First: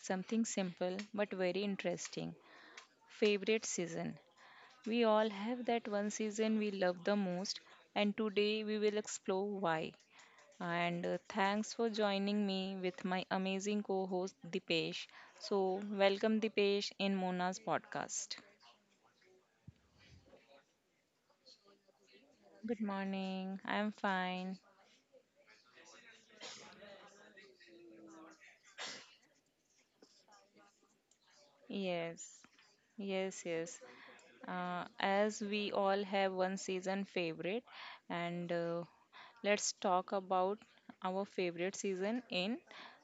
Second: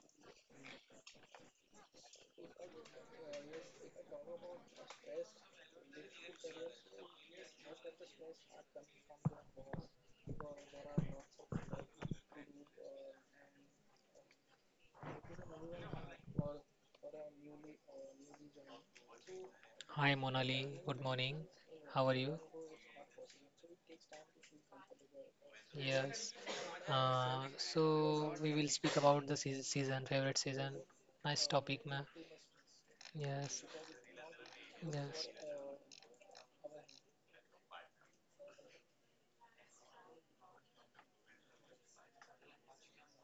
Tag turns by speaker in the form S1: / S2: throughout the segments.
S1: something simple but very interesting favorite season. We all have that one season we love the most, and today we will explore why. And Thanks for joining me with my amazing co host Dipesh. So, welcome Dipesh in Mona's podcast.
S2: Hi Monali, good morning. How are you?
S1: Good morning, I'm fine.
S2: Yes. So we will speak about the season, favorite season. Nice topic, ma'am.
S1: Yes. Yes,
S2: Yes,
S1: yes.
S2: yes,
S1: As we all have one season favorite and let's talk about our favorite season in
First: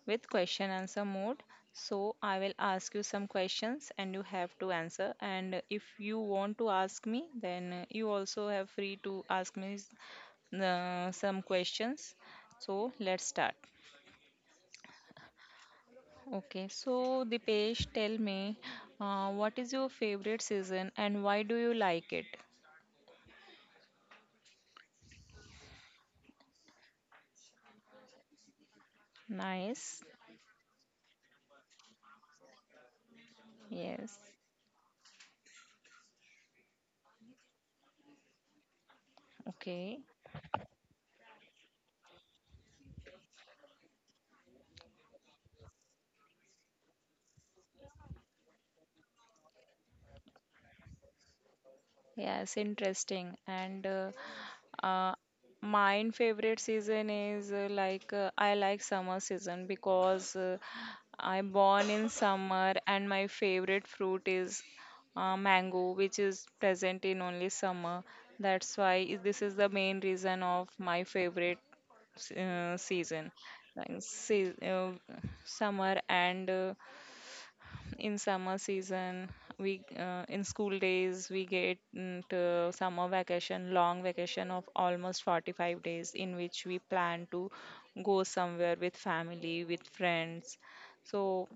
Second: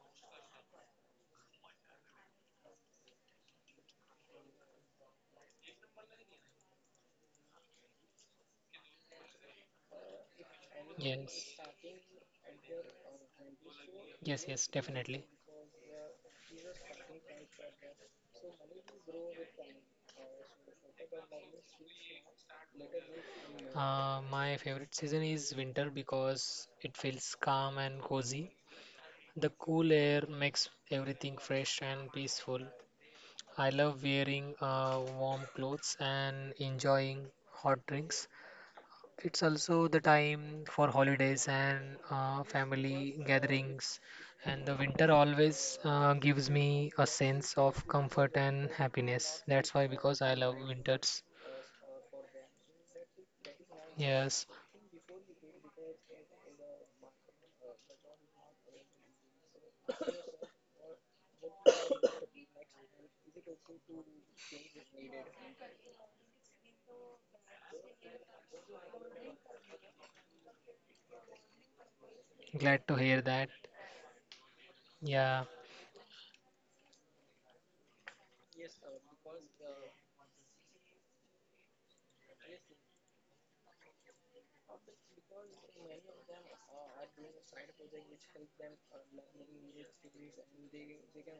S1: with question answer mode, so I will ask you some questions and you have to answer, and if you want to ask me then you also have free to ask me some
S2: yes,
S1: questions, so let's start.
S2: yes, yes, definitely.
S1: Okay, so Dipesh tell me, what is your favorite season and why do you like it?
S2: My favorite season is winter because it feels calm and cozy. The cool
S1: Nice.
S2: air makes everything fresh and peaceful. I love
S1: Yes.
S2: wearing warm clothes and enjoying hot drinks. It's also
S1: Okay.
S2: the time for holidays and family gatherings, and the winter always gives me a sense of comfort and happiness. That's why, because I love winters.
S1: Yes, interesting. And
S2: Yes,
S1: uh, Mine favorite season is like I like summer season because I born in summer and my favorite fruit is mango, which is present in only summer. That's why this is the main reason of my favorite
S2: glad to
S1: season,
S2: hear that.
S1: like
S2: Yeah,
S1: summer. And In summer season we in school days we get to summer vacation, long vacation of almost 45 days in which we plan to go somewhere with family with friends. So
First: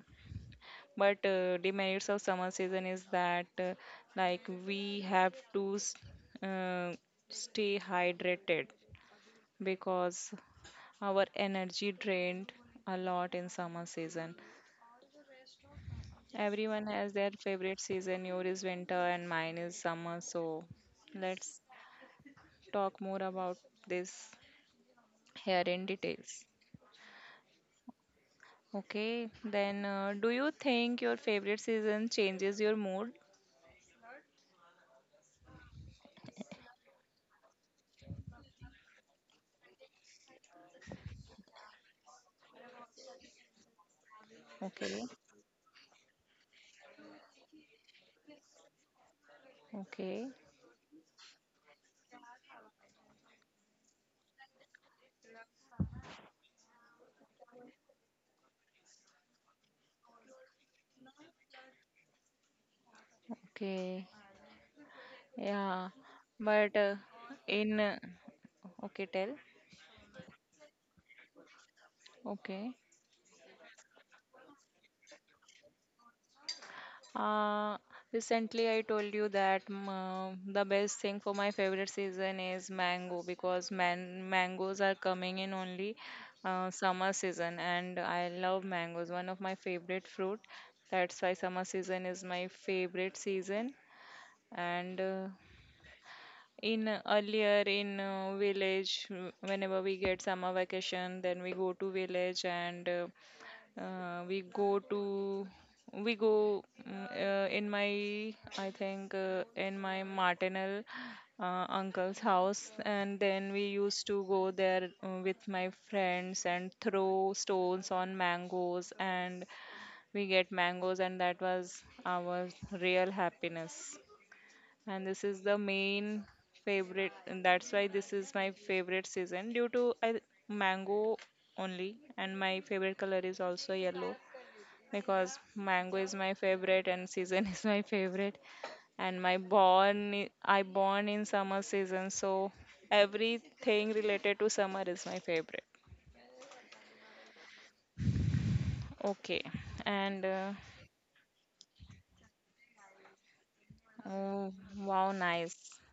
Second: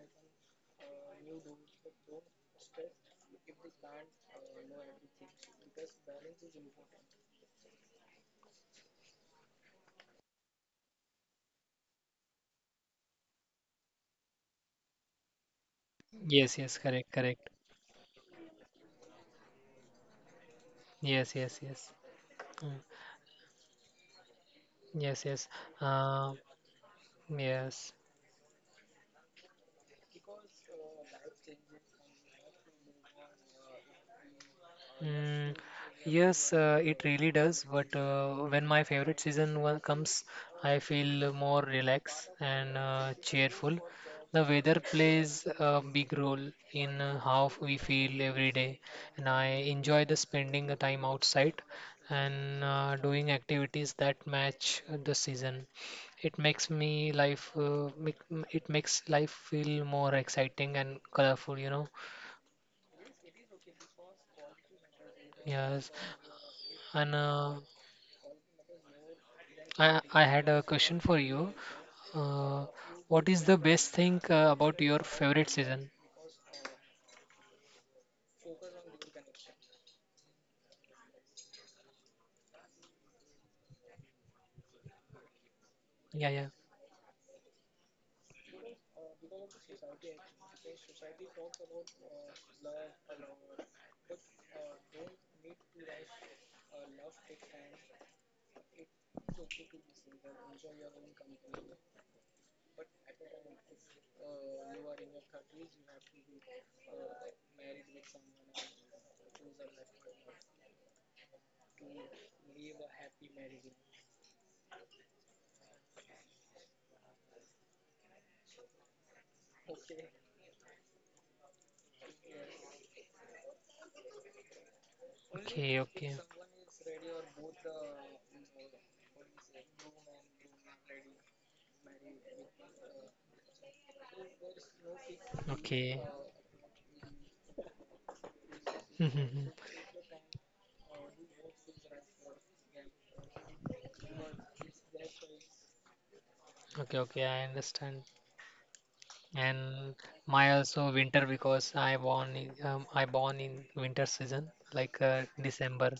S1: but demerits of summer season is that, like we have to uh, stay hydrated because our energy drained a lot in summer season.
S2: yes, yes,
S1: Everyone has
S2: correct,
S1: their
S2: correct.
S1: favorite season. Your is winter and mine is summer. So
S2: Yes,
S1: let's
S2: yes, yes. Mm.
S1: talk more about this
S2: Yes, yes.
S1: here in
S2: Uh,
S1: details.
S2: yes.
S1: Okay, then do you think your favorite season changes your mood?
S2: Mm, yes, it really does. But when my favorite season comes, I feel more relaxed and cheerful. The weather
S1: Okay,
S2: plays a big role in how we feel every day, and I enjoy the
S1: okay,
S2: spending the time outside and doing activities that match the season. It makes me life uh, make, it makes life feel more exciting and colorful, you know.
S1: okay. Yeah,
S2: Yes,
S1: but
S2: and
S1: in okay, tell.
S2: I had a question for you.
S1: Okay.
S2: Uh, what is the best thing about your favorite season?
S1: Uh, Recently, I told you that the best thing for my favorite season is mango because mangoes are coming in only
S2: Yeah, yeah.
S1: summer season, and I love mangoes, one of my favorite fruit. That's why summer season is my favorite season. And in Earlier in village, whenever we get summer vacation, then we go to village and uh, we go to we go in my, I think in my maternal uncle's house, and then we used to go there with my friends and throw stones on mangoes, and we get mangoes, and that was our real happiness. And this is the
S2: Okay, okay.
S1: main favorite, and that's why this is my favorite season due to I, mango only, and my favorite color is also yellow because
S2: Okay.
S1: mango is my favorite and season is my favorite. and my
S2: Mhm.
S1: born i I born in summer season, so everything related to summer is my favorite.
S2: Okay, okay, I understand.
S1: Okay.
S2: And
S1: and
S2: my also winter because I born in winter season
S1: Oh,
S2: like
S1: wow, nice.
S2: December.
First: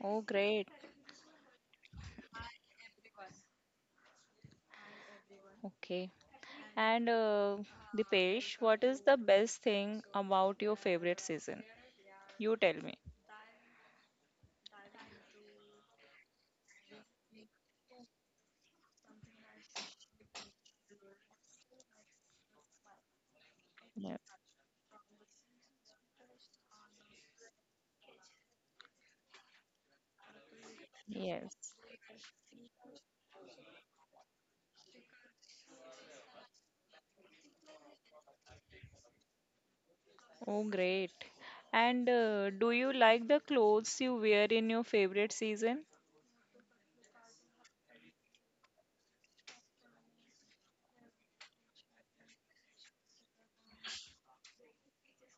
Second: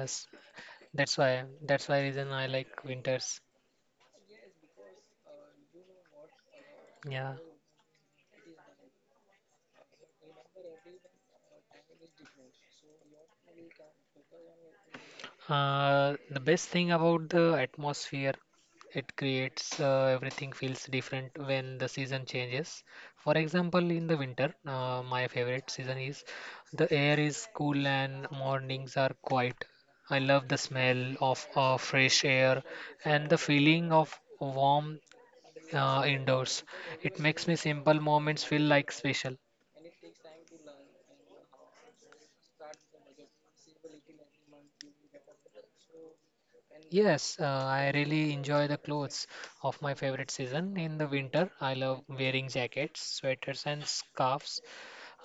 S1: Oh, great.
S2: that's why reason I like winters.
S1: Okay,
S2: Yeah.
S1: and Dipesh, what is the best thing about your favorite season? You tell me.
S2: The best thing about the atmosphere it creates, everything feels different when the season changes. For example, in the
S1: Yes,
S2: winter, my favorite season is the air is cool and mornings are quiet. I love the smell of
S1: yes.
S2: fresh air and the feeling of warm indoors. It makes me simple moments feel like special.
S1: Oh, great. And do you like the clothes you wear in your favorite season?
S2: Yes, I really enjoy the clothes of my favorite season. In the winter, I love wearing jackets, sweaters, and scarves.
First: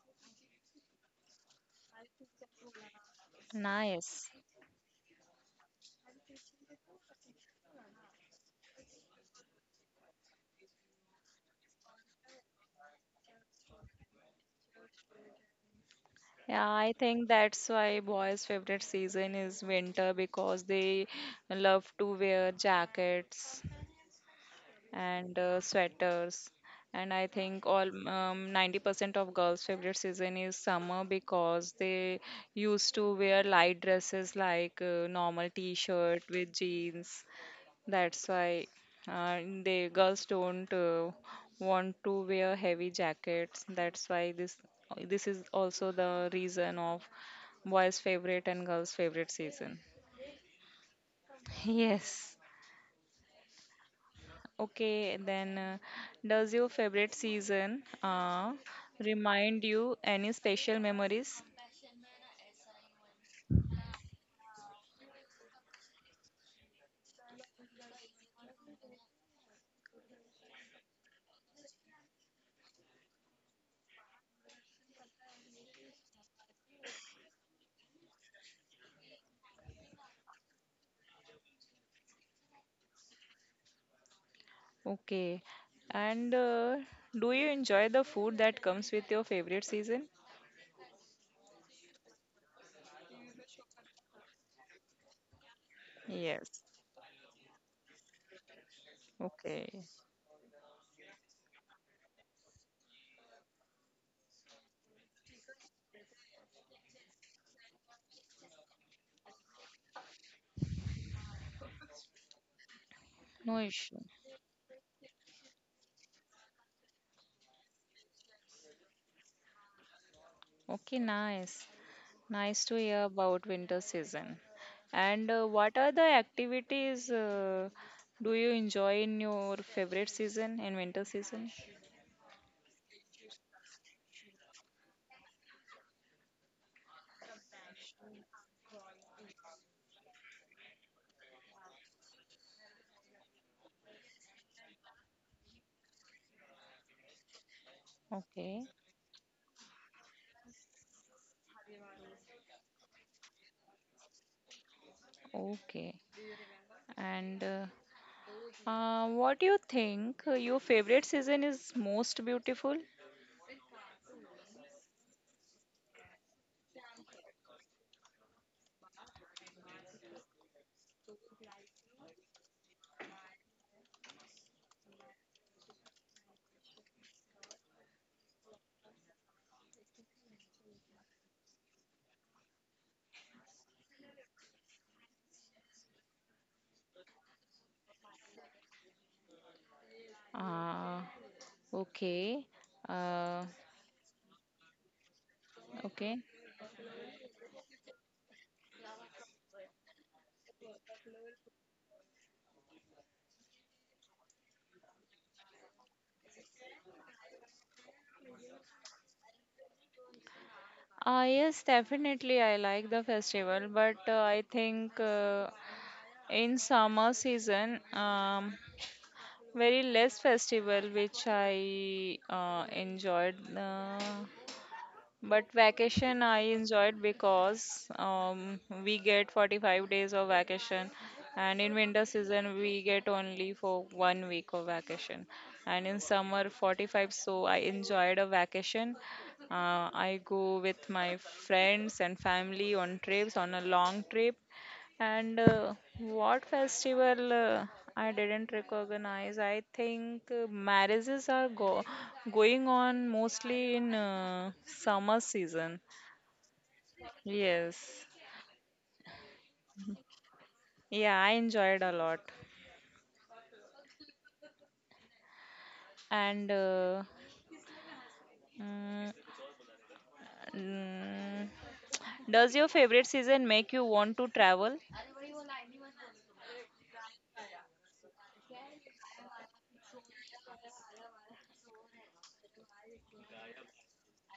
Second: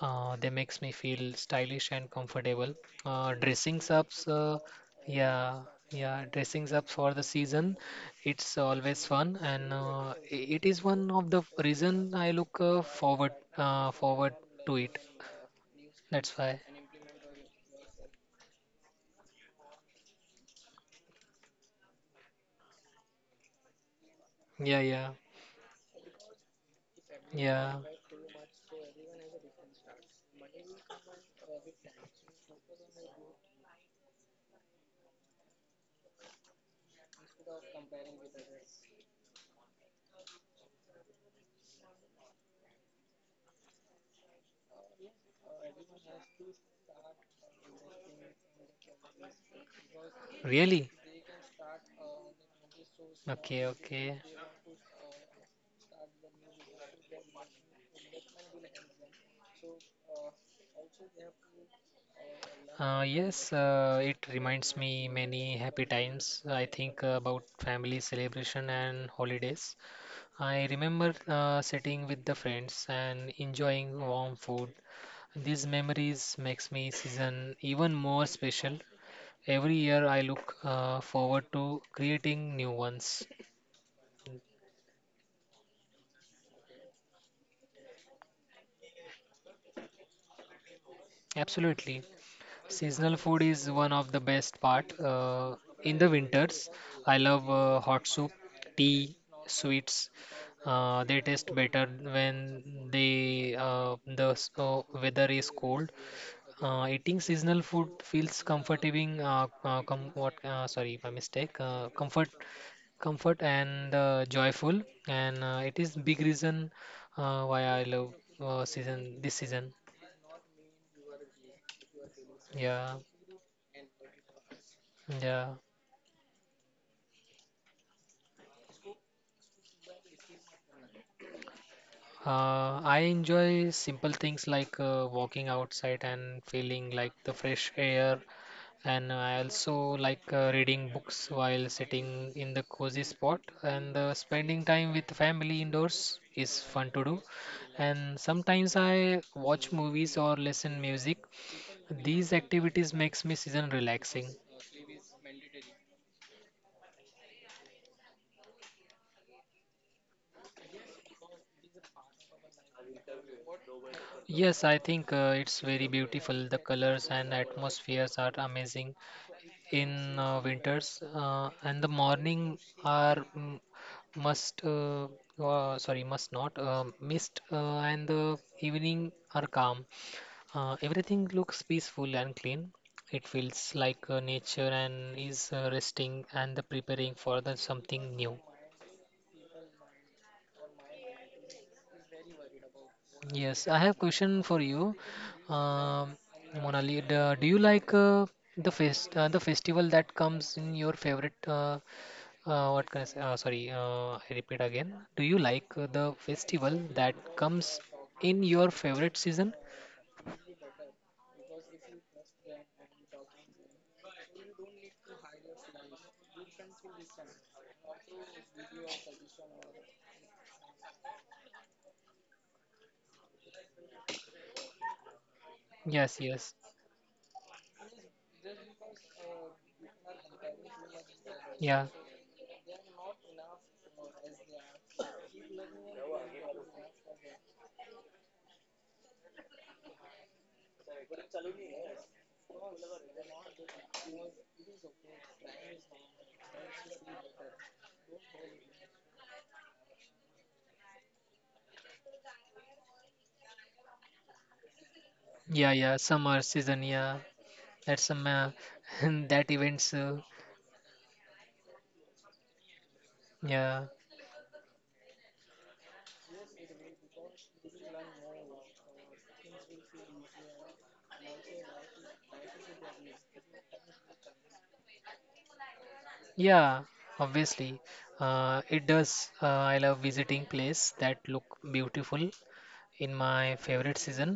S2: They makes me feel stylish and comfortable. Dressings ups,
S1: Nice.
S2: yeah, yeah, dressings up for the season. It's always fun, and it is one of the reason I look forward to it. That's why.
S1: Yeah, I think that's why boys' favorite season is winter because they love to wear jackets
S2: Yeah, yeah,
S1: and sweaters. And I think
S2: yeah.
S1: all 90% of girls' favorite season is summer because they used to wear light dresses like normal t-shirt with jeans. That's why the girls don't want to wear heavy jackets. That's why this this is also the reason of boys' favorite and girls' favorite season.
S2: Really?
S1: Yes.
S2: Okay, okay.
S1: Okay, then does your favorite season remind you any special memories?
S2: Yes, it reminds me many happy times. I think about family celebration and holidays. I remember sitting with the friends and enjoying warm food. These memories makes me season even more special. Every year I look forward to creating new ones.
S1: Okay, and do you enjoy the food that comes with your favorite season?
S2: Absolutely. Seasonal food is one of the best part. In the winters,
S1: Yes.
S2: I love hot soup, tea,
S1: Okay,
S2: sweets. They taste better when they the s- weather is cold. Eating seasonal food feels comforting. Com what? Sorry, my mistake. Comfort,
S1: no
S2: and
S1: issue.
S2: joyful. And it is big reason why I love season this season.
S1: Okay, nice. Nice to
S2: Yeah,
S1: hear about winter season. And
S2: yeah.
S1: what are the activities, do you enjoy in your favorite season, in winter season?
S2: I enjoy simple things like walking outside and feeling like the fresh air, and I also like reading books while sitting in the cozy spot. And spending time with family indoors is fun to do. And sometimes
S1: Okay,
S2: I watch movies or listen music. These activities makes me season relaxing.
S1: okay. And What do you think, your favorite season is most beautiful?
S2: Yes, I think it's very beautiful. The colors and atmospheres are amazing. In winters and the morning are mm, must sorry must not mist and the evening are calm, everything looks peaceful and clean. It feels like nature and is resting and the preparing for the something new.
S1: Ah, okay.
S2: Yes, I
S1: Uh,
S2: have question for you. Um,
S1: okay.
S2: Monali, do you like the festival that comes in your favorite what can I say? Sorry, I repeat again. Do you like the festival that comes in your favorite season?
S1: Ah, yes, definitely. I like the festival, but I think, in summer season, very less festival which I enjoyed. But
S2: Yes,
S1: vacation
S2: yes.
S1: I enjoyed because we get 45 days of vacation, and
S2: Yeah,
S1: in winter season we get only for 1 week of vacation, and in summer 45. So I enjoyed a vacation. I go with my friends and family on trips on a long trip, and what festival I didn't recognize? I think marriages are go going on mostly in summer
S2: yeah, yeah.
S1: season.
S2: Summer season, yeah. That's some
S1: Yes.
S2: that events.
S1: Yeah, I enjoyed a lot.
S2: Yeah,
S1: And mm, mm, does your favorite season make you want to travel?
S2: yeah. Obviously, it does. I love visiting place that look beautiful in my favorite season.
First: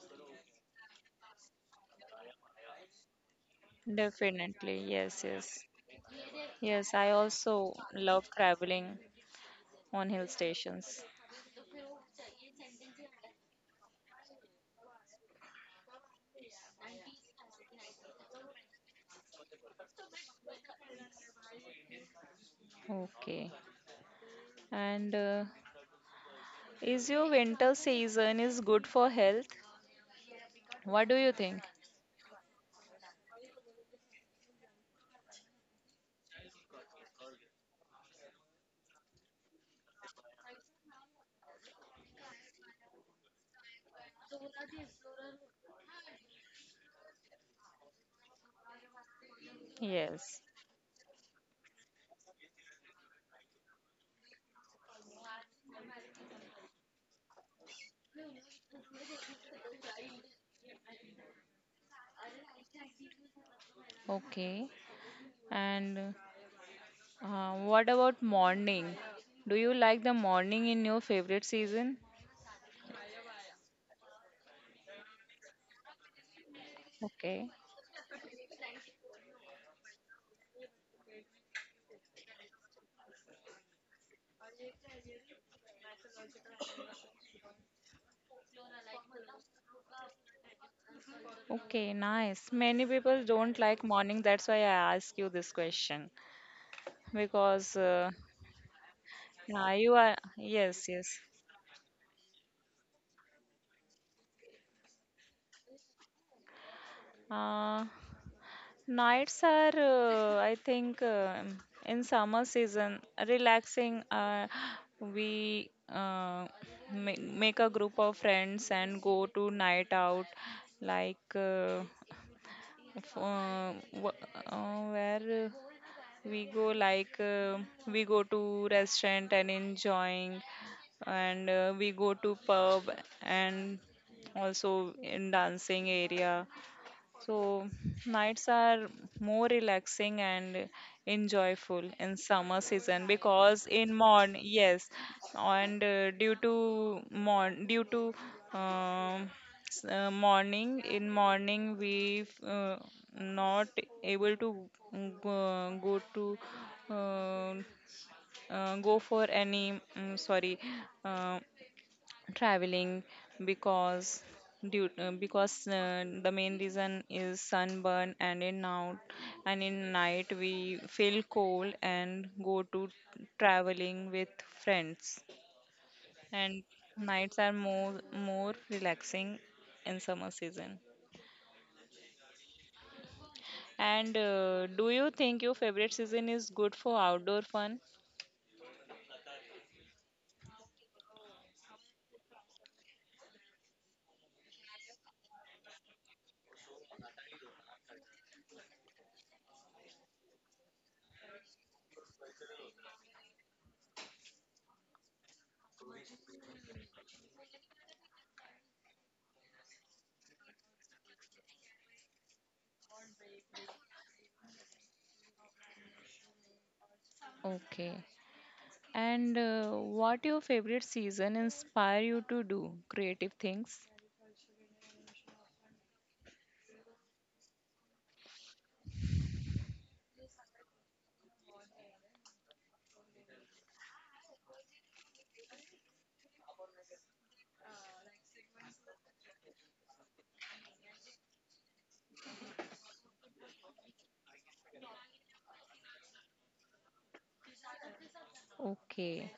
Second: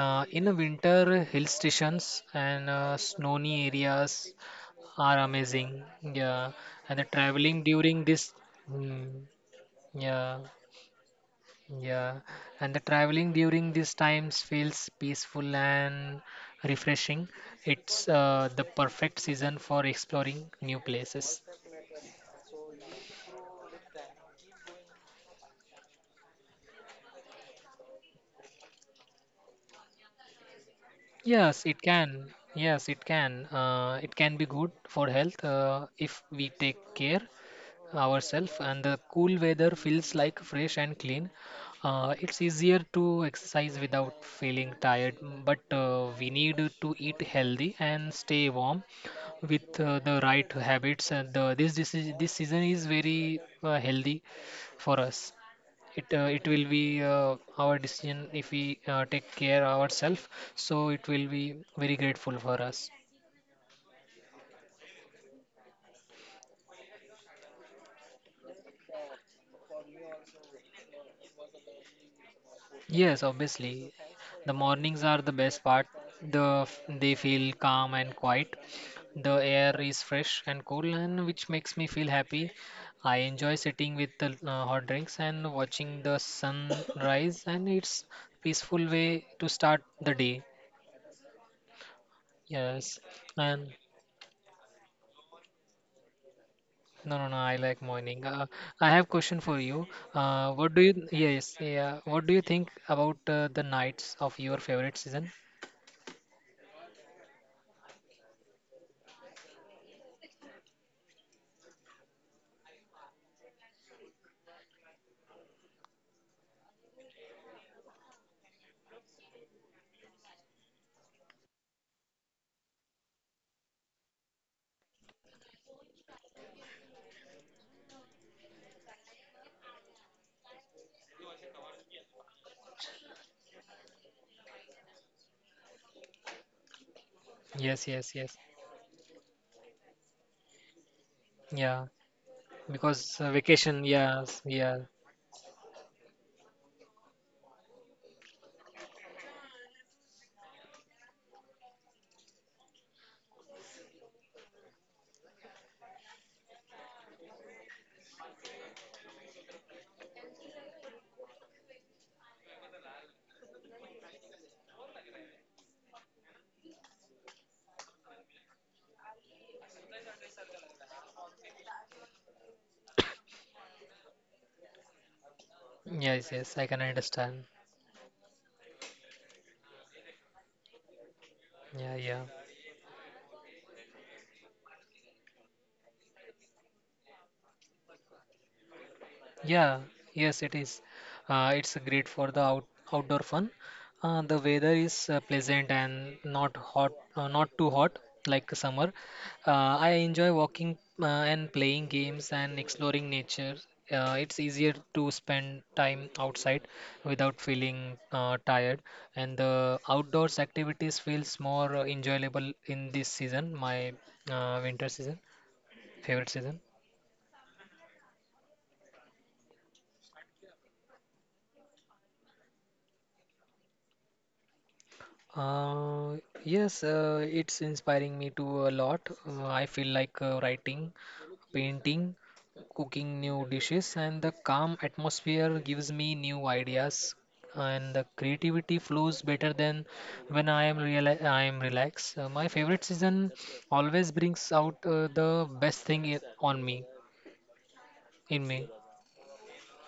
S2: In a winter, hill stations and snowy areas
S1: Definitely.
S2: are
S1: Yes,
S2: amazing.
S1: yes.
S2: Yeah, and
S1: Yes,
S2: the
S1: I
S2: traveling
S1: also
S2: during this,
S1: love traveling
S2: mm,
S1: on hill
S2: yeah,
S1: stations.
S2: yeah, and the traveling during these times feels peaceful and refreshing. It's the perfect season for exploring new places.
S1: Okay. And Is your winter season is good for health? What do
S2: Yes,
S1: you
S2: it
S1: think?
S2: can. Yes, it can. It can be good for health if we take care ourselves, and the cool weather feels like fresh and clean. It's easier to exercise without feeling tired, but we need to eat healthy and stay warm with the right
S1: Yes.
S2: habits. And the, this is this season is very healthy for us. It will be our decision if we take care ourselves. So it will be very grateful for us.
S1: Okay. And what about morning? Do you like the morning in your favorite season?
S2: Yes, obviously. The mornings are the best part. The they feel
S1: Okay.
S2: calm and quiet. The air is fresh and cool, and which makes me feel happy. I enjoy sitting with the hot drinks and watching the sun rise, and it's peaceful way to start the day.
S1: Okay, nice.
S2: Yes,
S1: Many people don't
S2: and
S1: like morning. That's why I ask you this question
S2: no, no, no. I like
S1: because
S2: morning. I have question for you.
S1: you are,
S2: What do
S1: yes,
S2: you?
S1: yes.
S2: Yes, yeah. What do you think about the nights of your favorite season?
S1: Uh, nights are, I think, in summer season, relaxing. We make a group of friends and go to night out, like, where we go, like, we go to restaurant and enjoying, and we go to pub and also in dancing area.
S2: Yes,
S1: So
S2: yes, yes.
S1: nights are more relaxing and
S2: Yeah,
S1: enjoyable in summer
S2: because
S1: season
S2: vacation,
S1: because in
S2: yes,
S1: morn,
S2: yeah,
S1: yes, and due to um, morning, in morning we not able to go to uh, go for any sorry. Uh, Traveling because due because the main reason is sunburn and in now, and in night we feel cold and go to traveling with friends,
S2: yes, yes, I
S1: and
S2: can understand.
S1: nights are more relaxing in summer season.
S2: Yeah, yeah.
S1: And do you think your favorite season is good for outdoor fun?
S2: Yeah, yes, it is. Uh, it's great for the outdoor fun. The weather is uh, pleasant and not too hot like summer. I enjoy walking and playing games and exploring nature. It's easier to spend time outside without feeling tired, and the outdoors activities feels more enjoyable in this season, my winter season, favorite season.
S1: Okay, and what your favorite season inspire you to do creative things?
S2: Uh, yes, it's inspiring me to a lot. I feel like writing, painting, cooking new dishes, and the calm atmosphere gives me new ideas, and the creativity flows better than when I am relaxed. My favorite season always brings out the best thing on me, in me.
S1: Okay.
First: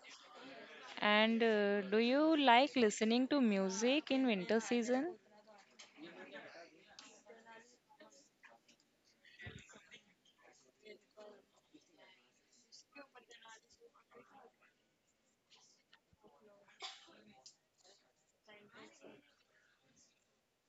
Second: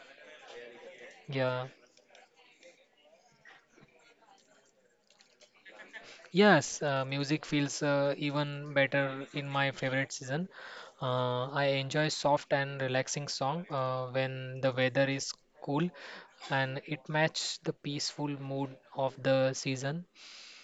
S1: And
S2: Yeah.
S1: do you like listening to music in winter season?
S2: Yes, music feels even better in my favorite season. I enjoy soft and relaxing song when the weather is cool, and it match the peaceful mood of the season.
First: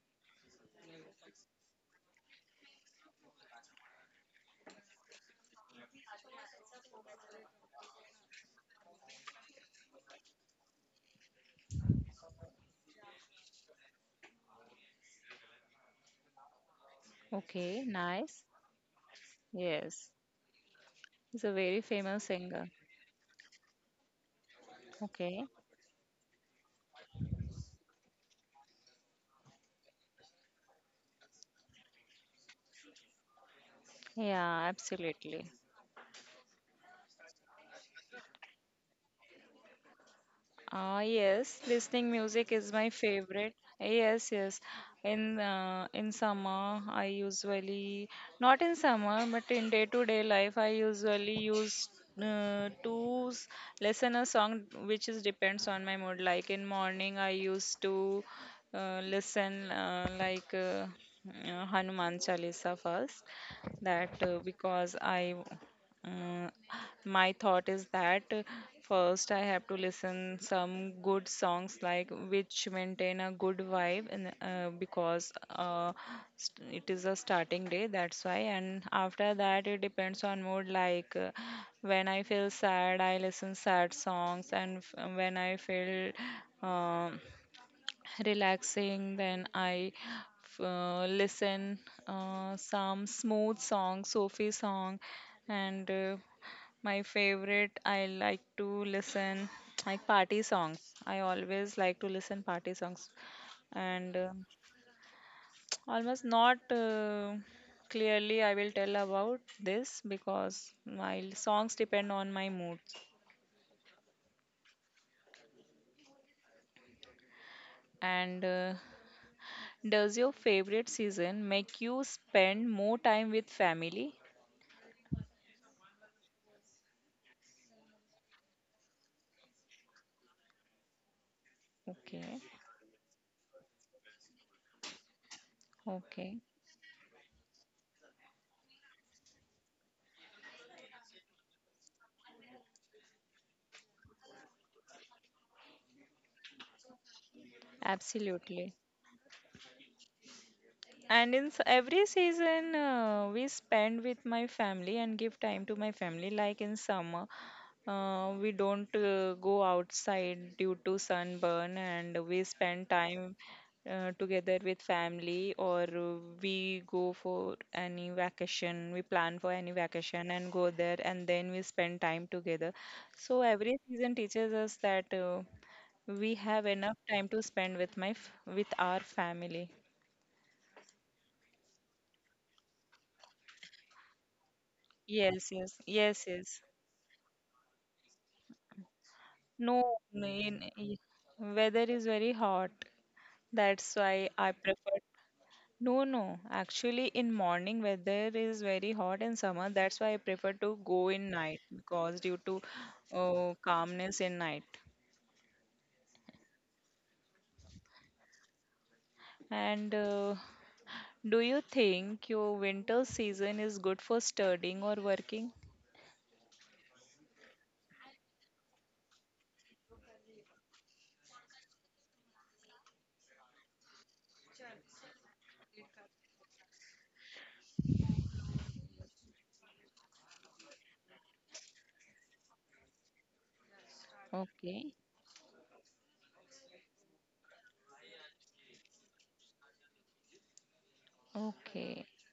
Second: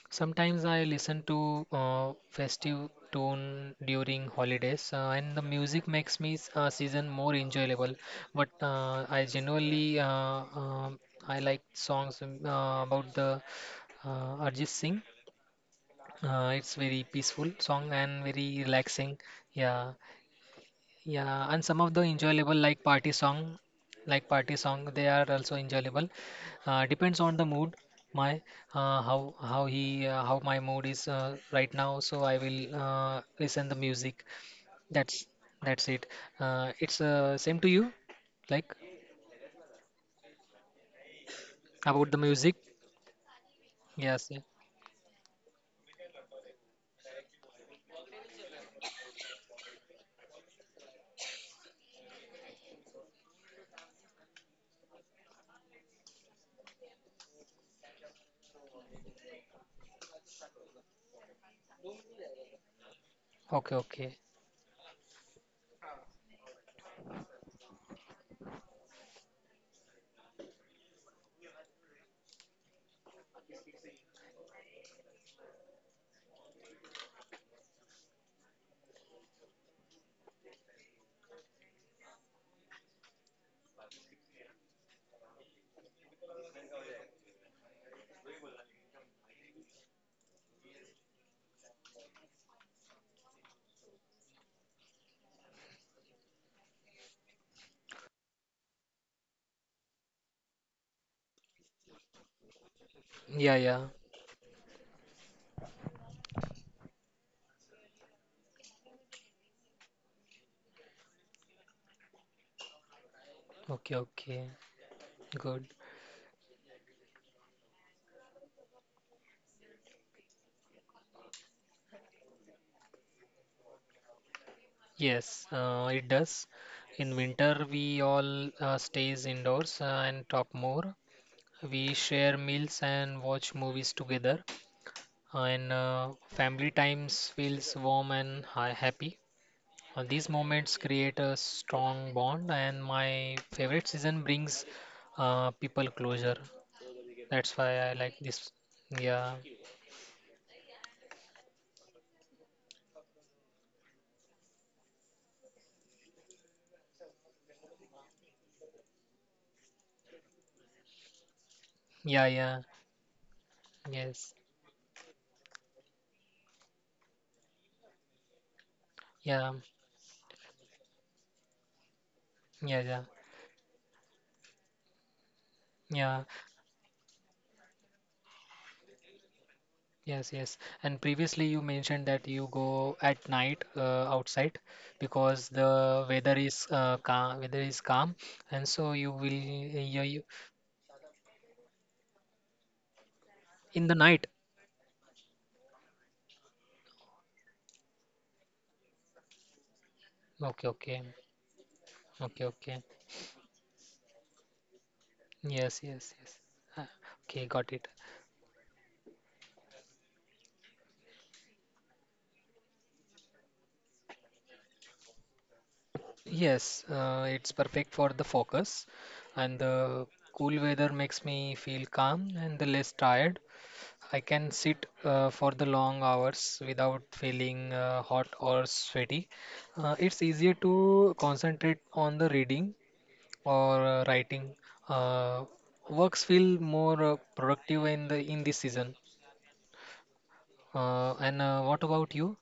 S2: Sometimes I listen to festive tune during holidays and the music makes me season more enjoyable. But uh, I generally I like songs about the Arjit Singh, it's very peaceful
S1: Okay,
S2: song and
S1: nice.
S2: very relaxing. Yeah,
S1: Yes, he's a
S2: yeah, and
S1: very
S2: some of the
S1: famous
S2: enjoyable
S1: singer.
S2: like party song, they are
S1: Okay,
S2: also enjoyable. Depends on the mood, my how he how my mood is right now. So I will listen the music.
S1: yeah,
S2: That's
S1: absolutely.
S2: that's it. It's same to you, like
S1: Ah, yes, listening
S2: about the
S1: music is
S2: music.
S1: my favorite. Yes,
S2: Yes.
S1: yes.
S2: Yeah.
S1: In summer, I usually not in summer, but in day-to-day life, I usually use uh, to s- listen a song which is depends on my mood. Like in morning, I used to listen Hanuman Chalisa first.
S2: Okay.
S1: That
S2: Okay.
S1: because I. uh, my thought is that, first I have to listen some good songs like which maintain a good vibe, and because it is a starting day, that's why. And after that it depends on mood, like, when I feel sad I listen sad songs, and when I feel um relaxing, then I listen some smooth song, sophie song. And My favorite, I like to listen like party songs. I always like to listen party songs,
S2: Yeah.
S1: and
S2: Yeah.
S1: almost not clearly I will tell about this because my songs depend on my mood.
S2: Okay. Okay. Good.
S1: And does your favorite season make you spend more time with family?
S2: Yes, it does. In winter, we all stays indoors and talk more. We
S1: Okay,
S2: share meals and watch movies together, and
S1: okay,
S2: family times feels warm and happy. These moments create a strong bond, and my favorite season brings people closure. That's why I like
S1: absolutely.
S2: this. Yeah,
S1: And in every season, we spend with my family and give time to my family. Like in summer, we don't go outside due to sunburn, and we
S2: yeah,
S1: spend
S2: yeah,
S1: time together
S2: yes,
S1: with family, or we go for any vacation. We plan for any
S2: yeah,
S1: vacation and go there, and then we spend time together.
S2: yeah, yeah,
S1: So every season teaches us that we
S2: yeah.
S1: have enough time to spend with with our family.
S2: Yes, yes. And previously you mentioned that you go at night outside
S1: Yes,
S2: because
S1: yes, yes,
S2: the weather
S1: yes.
S2: is weather is calm, and so you will
S1: No, no,
S2: you
S1: in, I- Weather is very hot. That's
S2: in the
S1: why
S2: night.
S1: I prefer. No, no. Actually, in morning weather is very hot in summer. That's why I prefer to go
S2: Okay,
S1: in
S2: okay,
S1: night because due to
S2: okay, okay.
S1: calmness in night.
S2: Yes, yes, yes. Ah, okay, got it.
S1: And do you think your winter season is good for studying or working?
S2: Yes, it's perfect for the focus, and the cool weather makes me feel calm and the less tired. I can sit for the long hours without feeling hot or sweaty. It's easier to concentrate on the reading or writing.
S1: Okay.
S2: Uh, works feel more uh, productive in this season. And what
S1: Okay.
S2: about you?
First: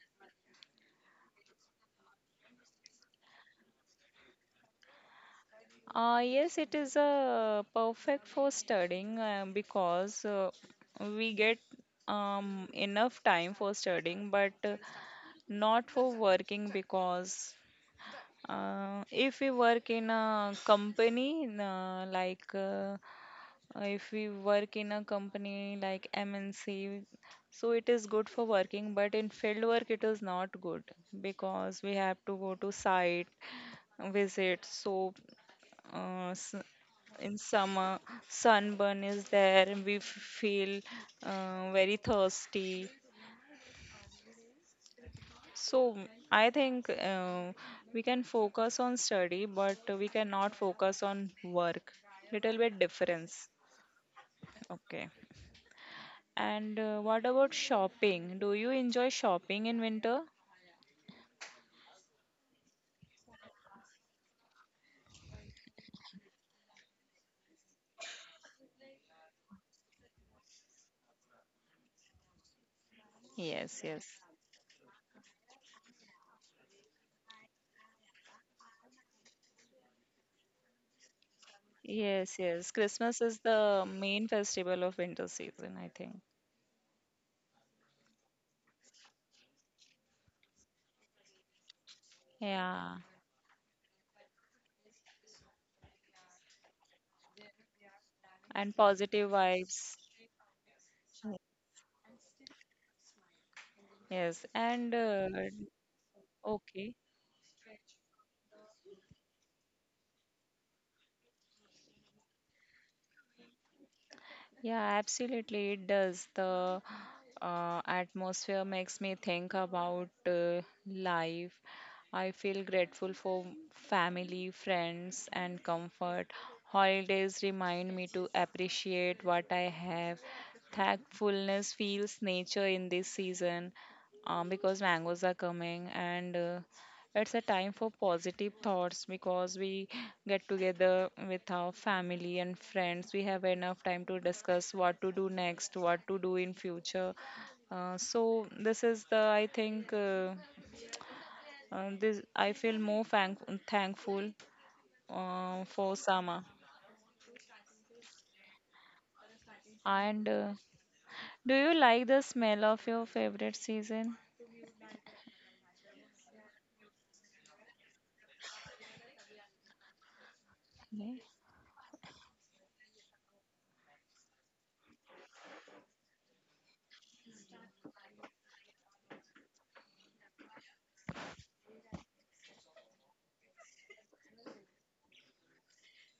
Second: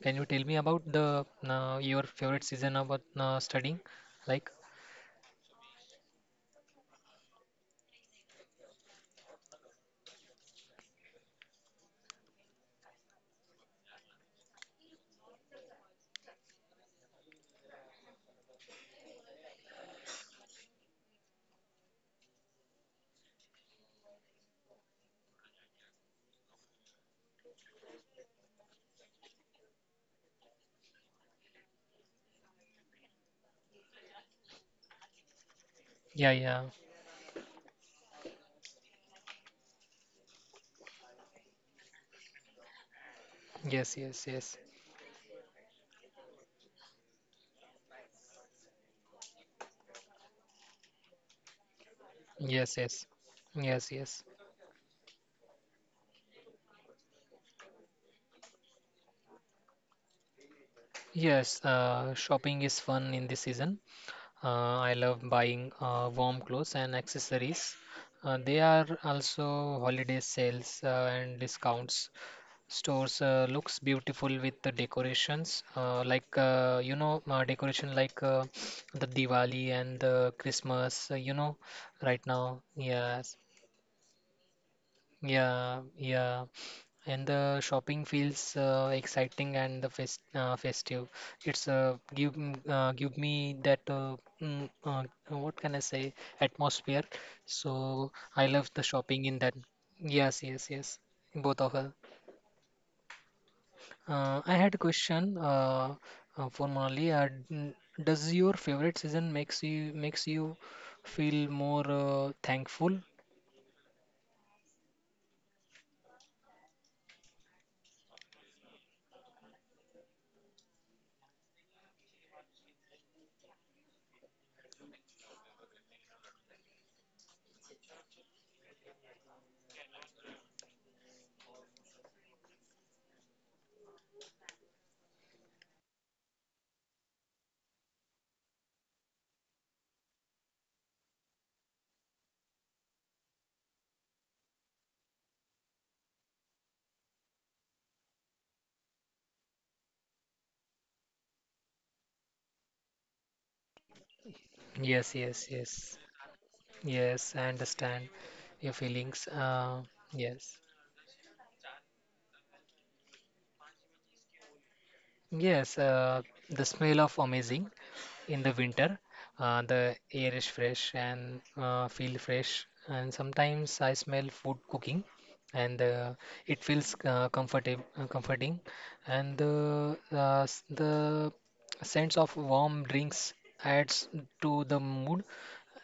S2: Can you tell me about the your favorite season about studying? Like,
S1: Yes, it is perfect for studying because we get enough time for studying, but not for working because if we work in a company, if we work in a company like MNC, so it is good for working, but in field work it is not good because we have to go to site visit. So uh, s-
S2: yeah, yeah,
S1: in summer sunburn is there, and we feel very thirsty.
S2: yes, yes, yes,
S1: So I think we can focus on study, but we cannot focus on work. Little bit
S2: yes, yes,
S1: difference.
S2: yes, yes.
S1: Okay, and what about shopping, do you enjoy shopping in winter?
S2: Yes, shopping is fun in this season. I love buying warm clothes and accessories. They are also holiday sales and discounts. Stores
S1: Yes, yes,
S2: looks beautiful with the decorations, like you know, decoration like the Diwali and the Christmas. You know,
S1: yes, yes.
S2: right now,
S1: Christmas is
S2: yes,
S1: the main festival of winter season, I think.
S2: yeah, yeah, and the shopping feels exciting and the fest festive. It's
S1: Yeah,
S2: give me that what can I say atmosphere. So I
S1: and
S2: love the
S1: positive
S2: shopping in that.
S1: vibes.
S2: Yes, yes, yes. Both of us.
S1: Yes,
S2: I had
S1: and
S2: a question uh, for
S1: okay.
S2: Monali. Does your favorite season makes you feel more thankful?
S1: Yeah, absolutely, it does. The atmosphere makes me think about life. I feel grateful for family, friends, and comfort. Holidays remind me to appreciate what I have. Thankfulness feels nature in this season because mangoes are coming, and it's a time for positive thoughts because we get together with our family and friends. We have enough time to discuss what to do next, what to do in future. So this is the, I think, this I feel more thankful
S2: Yes,
S1: for
S2: yes, yes.
S1: summer.
S2: Yes, I understand your feelings.
S1: And
S2: Yes.
S1: do you like the smell of your favorite season?
S2: Yes, the smell of amazing in the winter. The air is
S1: Yeah.
S2: fresh and feel fresh. And sometimes I smell food cooking, and it feels uh, comforting. And the sense of warm drinks adds to the mood.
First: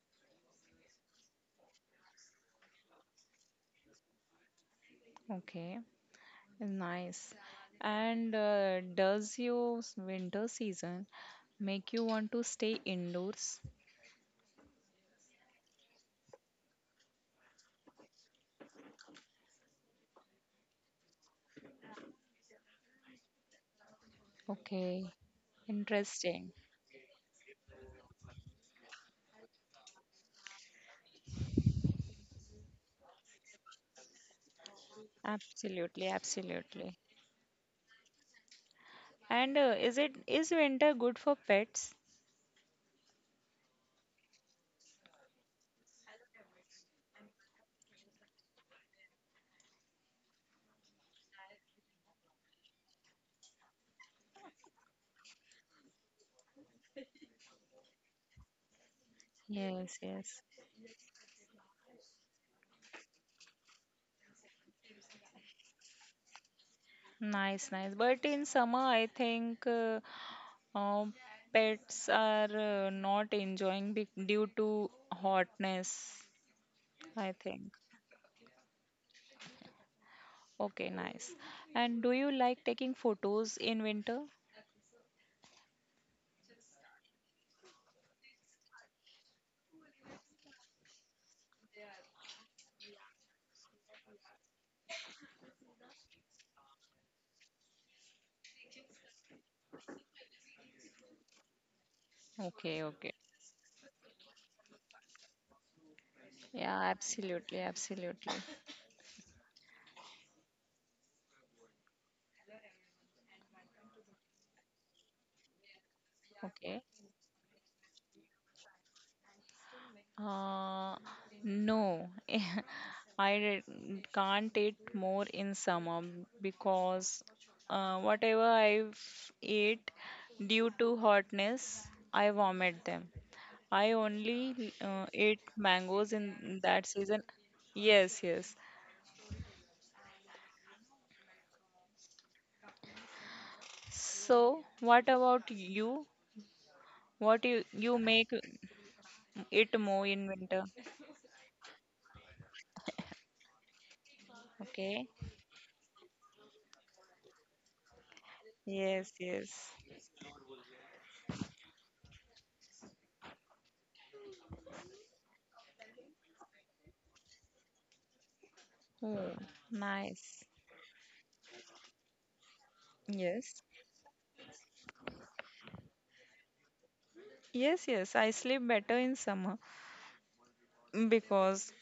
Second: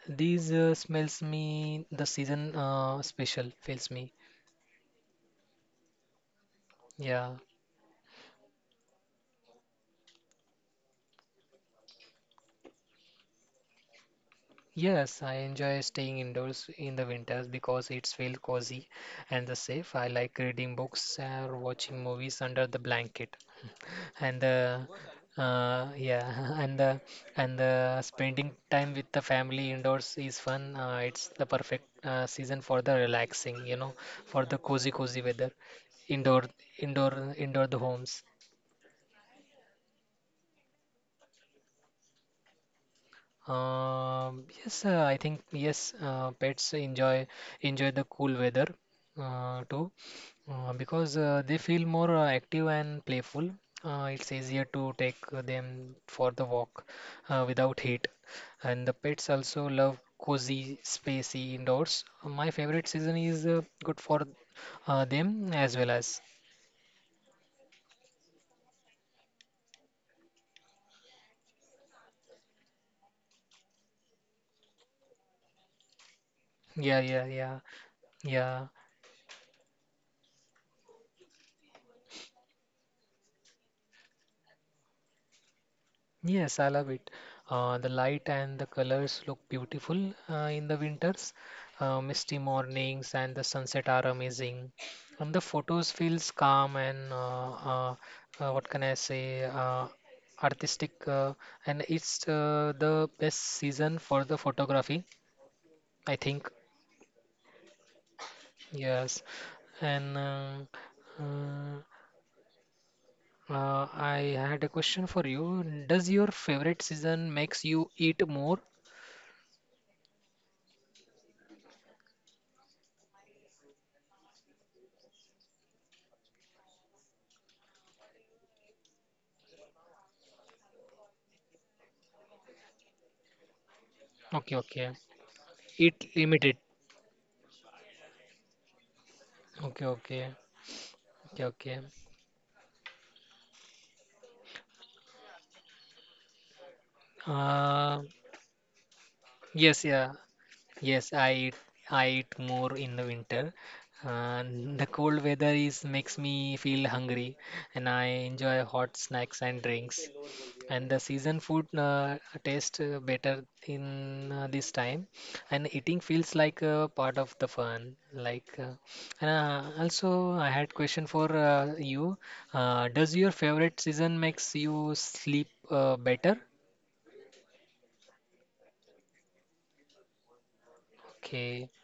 S2: These smells me the season special feels me.
S1: Okay.
S2: Yeah.
S1: Nice. And does your winter season make you want to stay indoors?
S2: Yes, I enjoy staying indoors in the winters because it's feel cozy and the safe. I like reading books or watching movies under the blanket. And the
S1: Okay,
S2: uh,
S1: interesting.
S2: yeah, and the and the spending time with the family indoors is fun. It's the perfect season for the relaxing, you know, for the cozy weather.
S1: Absolutely,
S2: Indoor
S1: absolutely.
S2: indoor the homes.
S1: And is it is winter good for pets?
S2: Yes, I think yes, pets enjoy the cool weather too because they feel more active and playful. It's easier to take them for the walk without heat, and the pets also
S1: Yes,
S2: love
S1: yes.
S2: cozy, spacey indoors. My favorite season is good for them as well as
S1: Nice, nice. But in summer, I think, uh, pets are not enjoying be due to hotness,
S2: yeah,
S1: I
S2: yeah,
S1: think.
S2: yeah, yeah.
S1: Okay, nice. And do you like taking photos in winter?
S2: Yes, I love it. The light and the colors look beautiful in the winters. Misty mornings and the sunset are amazing. And the photos feels calm and what can I say, artistic. And it's
S1: Okay, okay.
S2: the best season for the photography, I think.
S1: Yeah, absolutely, absolutely.
S2: Yes. And uh, I had a question for you. Does your
S1: Okay.
S2: favorite season makes you eat more?
S1: Uh, no, can't eat more in summer because whatever I've ate due to hotness, I vomit them. I only
S2: Okay, okay.
S1: ate mangoes
S2: It
S1: in
S2: limited.
S1: that season. Yes, yes.
S2: Okay, okay, okay, okay.
S1: So, what about you? What you
S2: Uh,
S1: make it more
S2: yes,
S1: in
S2: yeah,
S1: winter?
S2: yes. I eat more in the winter. Uh, the
S1: Okay.
S2: cold weather is makes me feel hungry, and I enjoy hot
S1: Yes,
S2: snacks
S1: yes.
S2: and drinks. And the season food tastes better in this time, and eating feels like part of the fun, like. Uh,
S1: Oh,
S2: and also
S1: nice.
S2: I had question for you. Does your
S1: Yes.
S2: favorite season makes you sleep better?
S1: Yes, yes. I sleep better in summer
S2: Okay.
S1: because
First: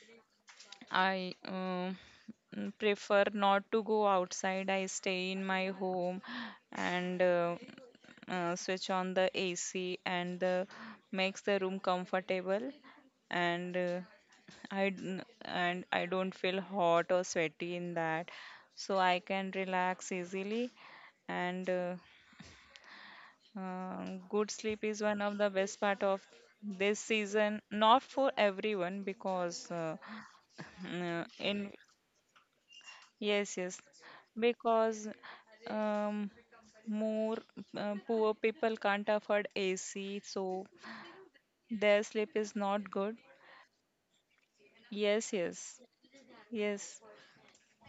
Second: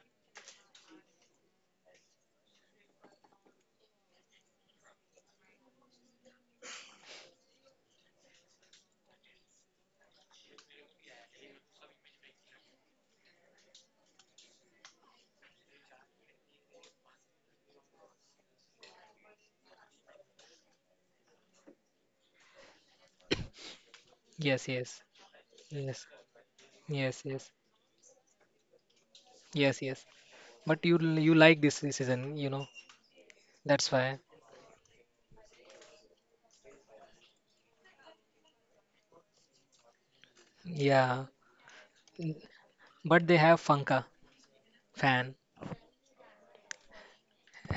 S1: I prefer not to go outside. I stay in my home and switch on the AC, and makes the room comfortable, and and I don't feel hot or sweaty in that. So I can relax easily, and good
S2: Yes,
S1: sleep is
S2: yes,
S1: one of the best part
S2: yes,
S1: of this
S2: yes, yes,
S1: season. Not for everyone because
S2: yes, yes, but you you like
S1: in
S2: this season, you know,
S1: yes, yes,
S2: that's why.
S1: because um, more poor people can't afford AC, so
S2: Yeah,
S1: their sleep is not good.
S2: but they have funka
S1: Yes,
S2: fan,
S1: yes, yes,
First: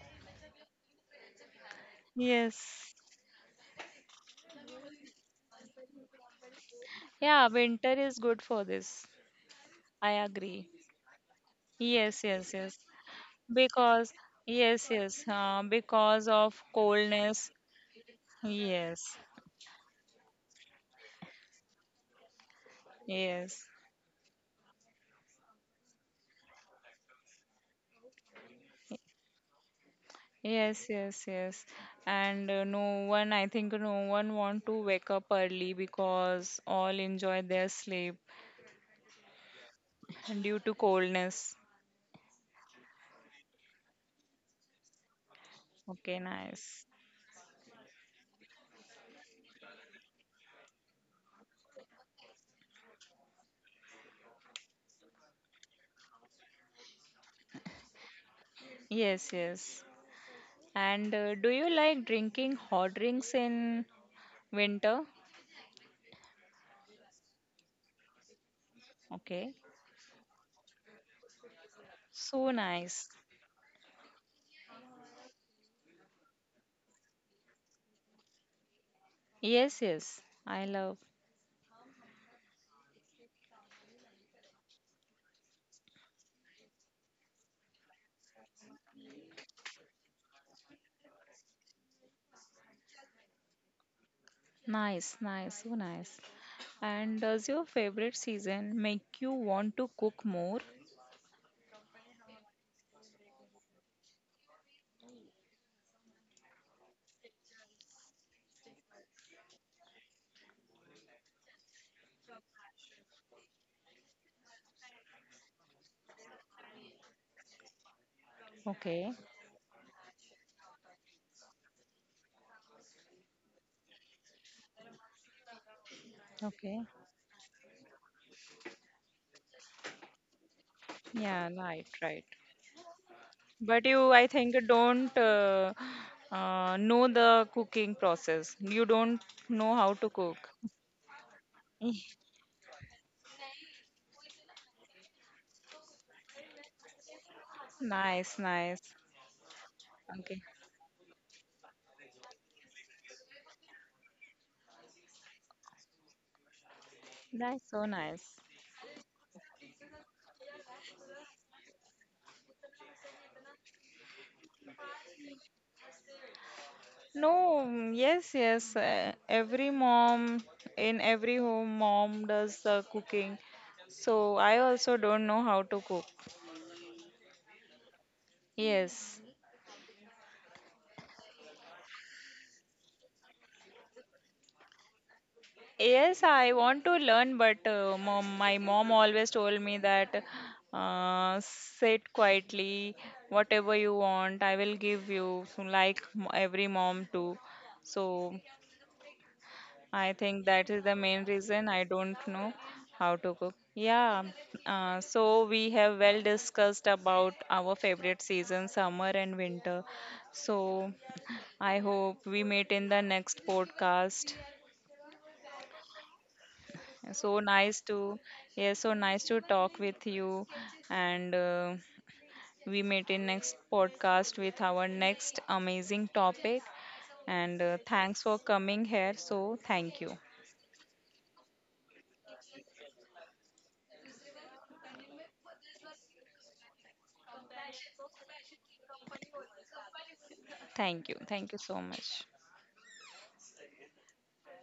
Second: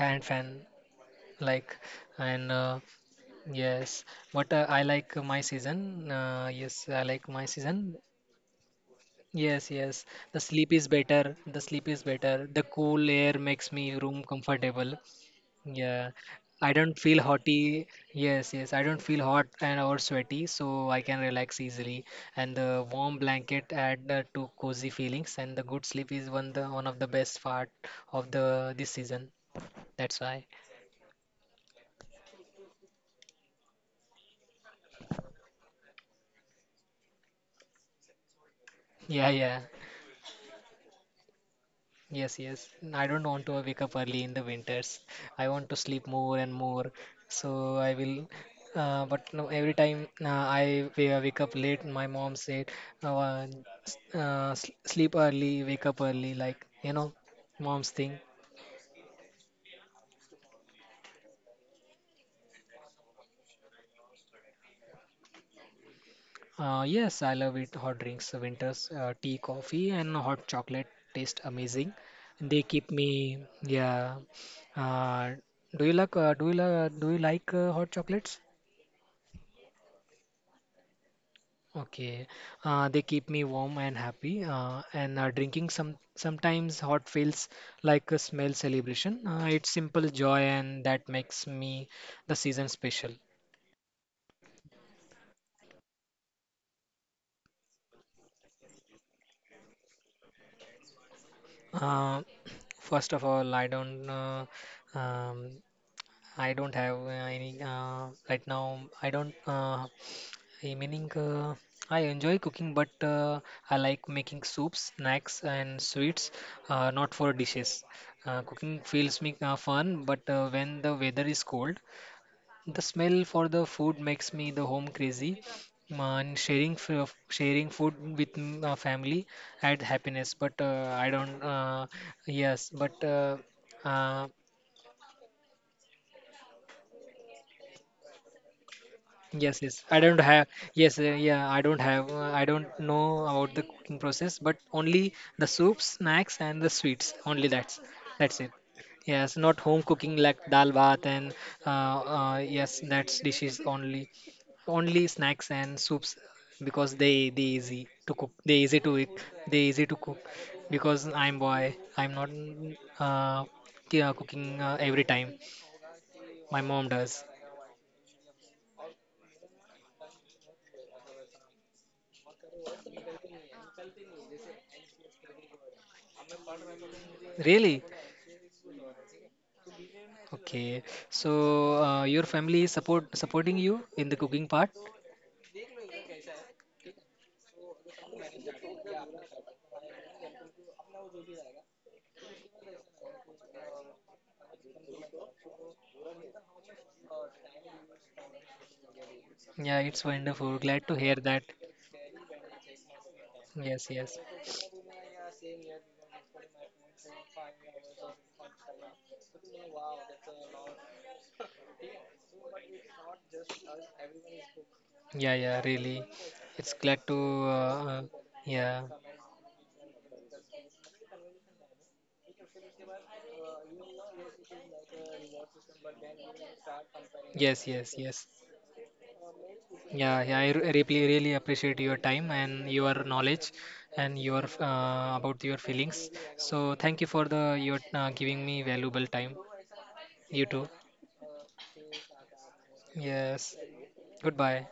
S2: hand fan, like. And
S1: yes.
S2: Yes, but I like my season. Yes, I like my
S1: Yeah, winter
S2: season.
S1: is good for this.
S2: Yes, yes.
S1: I
S2: The
S1: agree.
S2: sleep is better. The sleep is
S1: Yes,
S2: better.
S1: yes,
S2: The
S1: yes.
S2: cool air makes me
S1: Because,
S2: room comfortable.
S1: yes, yes,
S2: Yeah.
S1: because of
S2: I don't feel
S1: coldness,
S2: hotty. Yes, yes. I don't
S1: yes,
S2: feel hot and or sweaty, so I can relax easily. And the warm
S1: yes,
S2: blanket add to cozy feelings. And the good sleep is one of the best part of the this season. That's why.
S1: yes, yes, yes. And no one, I think no one want to wake up early because all enjoy their sleep
S2: Yeah, yeah.
S1: due to coldness.
S2: Yes, yes. I don't want to wake up early in the winters. I want to sleep
S1: Okay,
S2: more and
S1: nice.
S2: more. So I will. But no, every time wake up late, my mom said, uh, "Sleep early, wake up early." Like, you know, mom's thing.
S1: Yes, yes. And do you like drinking hot drinks in winter?
S2: Yes, I love it. Hot drinks, winters, tea,
S1: Okay,
S2: coffee, and hot chocolate taste amazing.
S1: so
S2: They keep
S1: nice.
S2: me. Yeah. Uh, Do you like hot chocolates?
S1: Yes, yes, I love.
S2: Okay, they keep me warm and happy. And Drinking sometimes hot feels like a smell celebration. It's simple joy, and that makes me the season special.
S1: Nice, nice, so nice. And does your favorite season make you want to cook more?
S2: Uh, First of all, um, I don't have any right now. I don't Hey, meaning I enjoy cooking, but I like making soups, snacks, and sweets, not for dishes. Cooking
S1: Okay.
S2: feels me fun, but when the weather is cold, the smell for the food makes me the home crazy. And
S1: Okay.
S2: sharing food with family adds happiness, but I don't.
S1: Yeah, right, right.
S2: Yes, but uh,
S1: But you,
S2: uh,
S1: I think, don't know the cooking process. You don't
S2: Yes, yes.
S1: know how
S2: I
S1: to
S2: don't
S1: cook.
S2: have. Yes, yeah. I don't have.
S1: Eh,
S2: I don't know about the cooking process, but only the soups, snacks, and the sweets. Only that's
S1: nice,
S2: it.
S1: nice.
S2: Yes, not home cooking like
S1: Okay.
S2: dal bath and yes, that's dishes only. Only snacks and soups because they
S1: That's
S2: easy
S1: so
S2: to cook.
S1: nice.
S2: They easy to eat. They easy to cook because I'm boy. I'm not uh, yeah, cooking every time. My mom does.
S1: No, yes, yes. Every mom in every home, mom does the cooking. So I also don't know how to cook.
S2: Really?
S1: Yes.
S2: Okay, so your family is supporting you in the cooking part?
S1: Yes, I want to learn, but mom, my mom always told me that, sit quietly, whatever you want, I will give you, so like every mom too. So
S2: Yeah, it's
S1: I think
S2: wonderful.
S1: that is
S2: Glad
S1: the
S2: to hear
S1: main
S2: that.
S1: reason I don't know how to cook.
S2: Yes,
S1: Yeah,
S2: yes.
S1: so we have well discussed about our favorite season, summer and winter. So I hope we meet in the next podcast.
S2: Yeah, yeah, really. It's glad to,
S1: So
S2: uh,
S1: nice
S2: uh,
S1: to, yeah,
S2: yeah,
S1: so nice to talk with you. And we meet in next podcast with our next amazing topic.
S2: yes,
S1: And
S2: yes, yes.
S1: thanks for coming here. So thank
S2: Yeah,
S1: you.
S2: yeah, really appreciate your time and your knowledge and your about your feelings. So thank you for the your giving me valuable time. You too.
S1: Thank you. Thank you so much.
S2: Yes. Goodbye.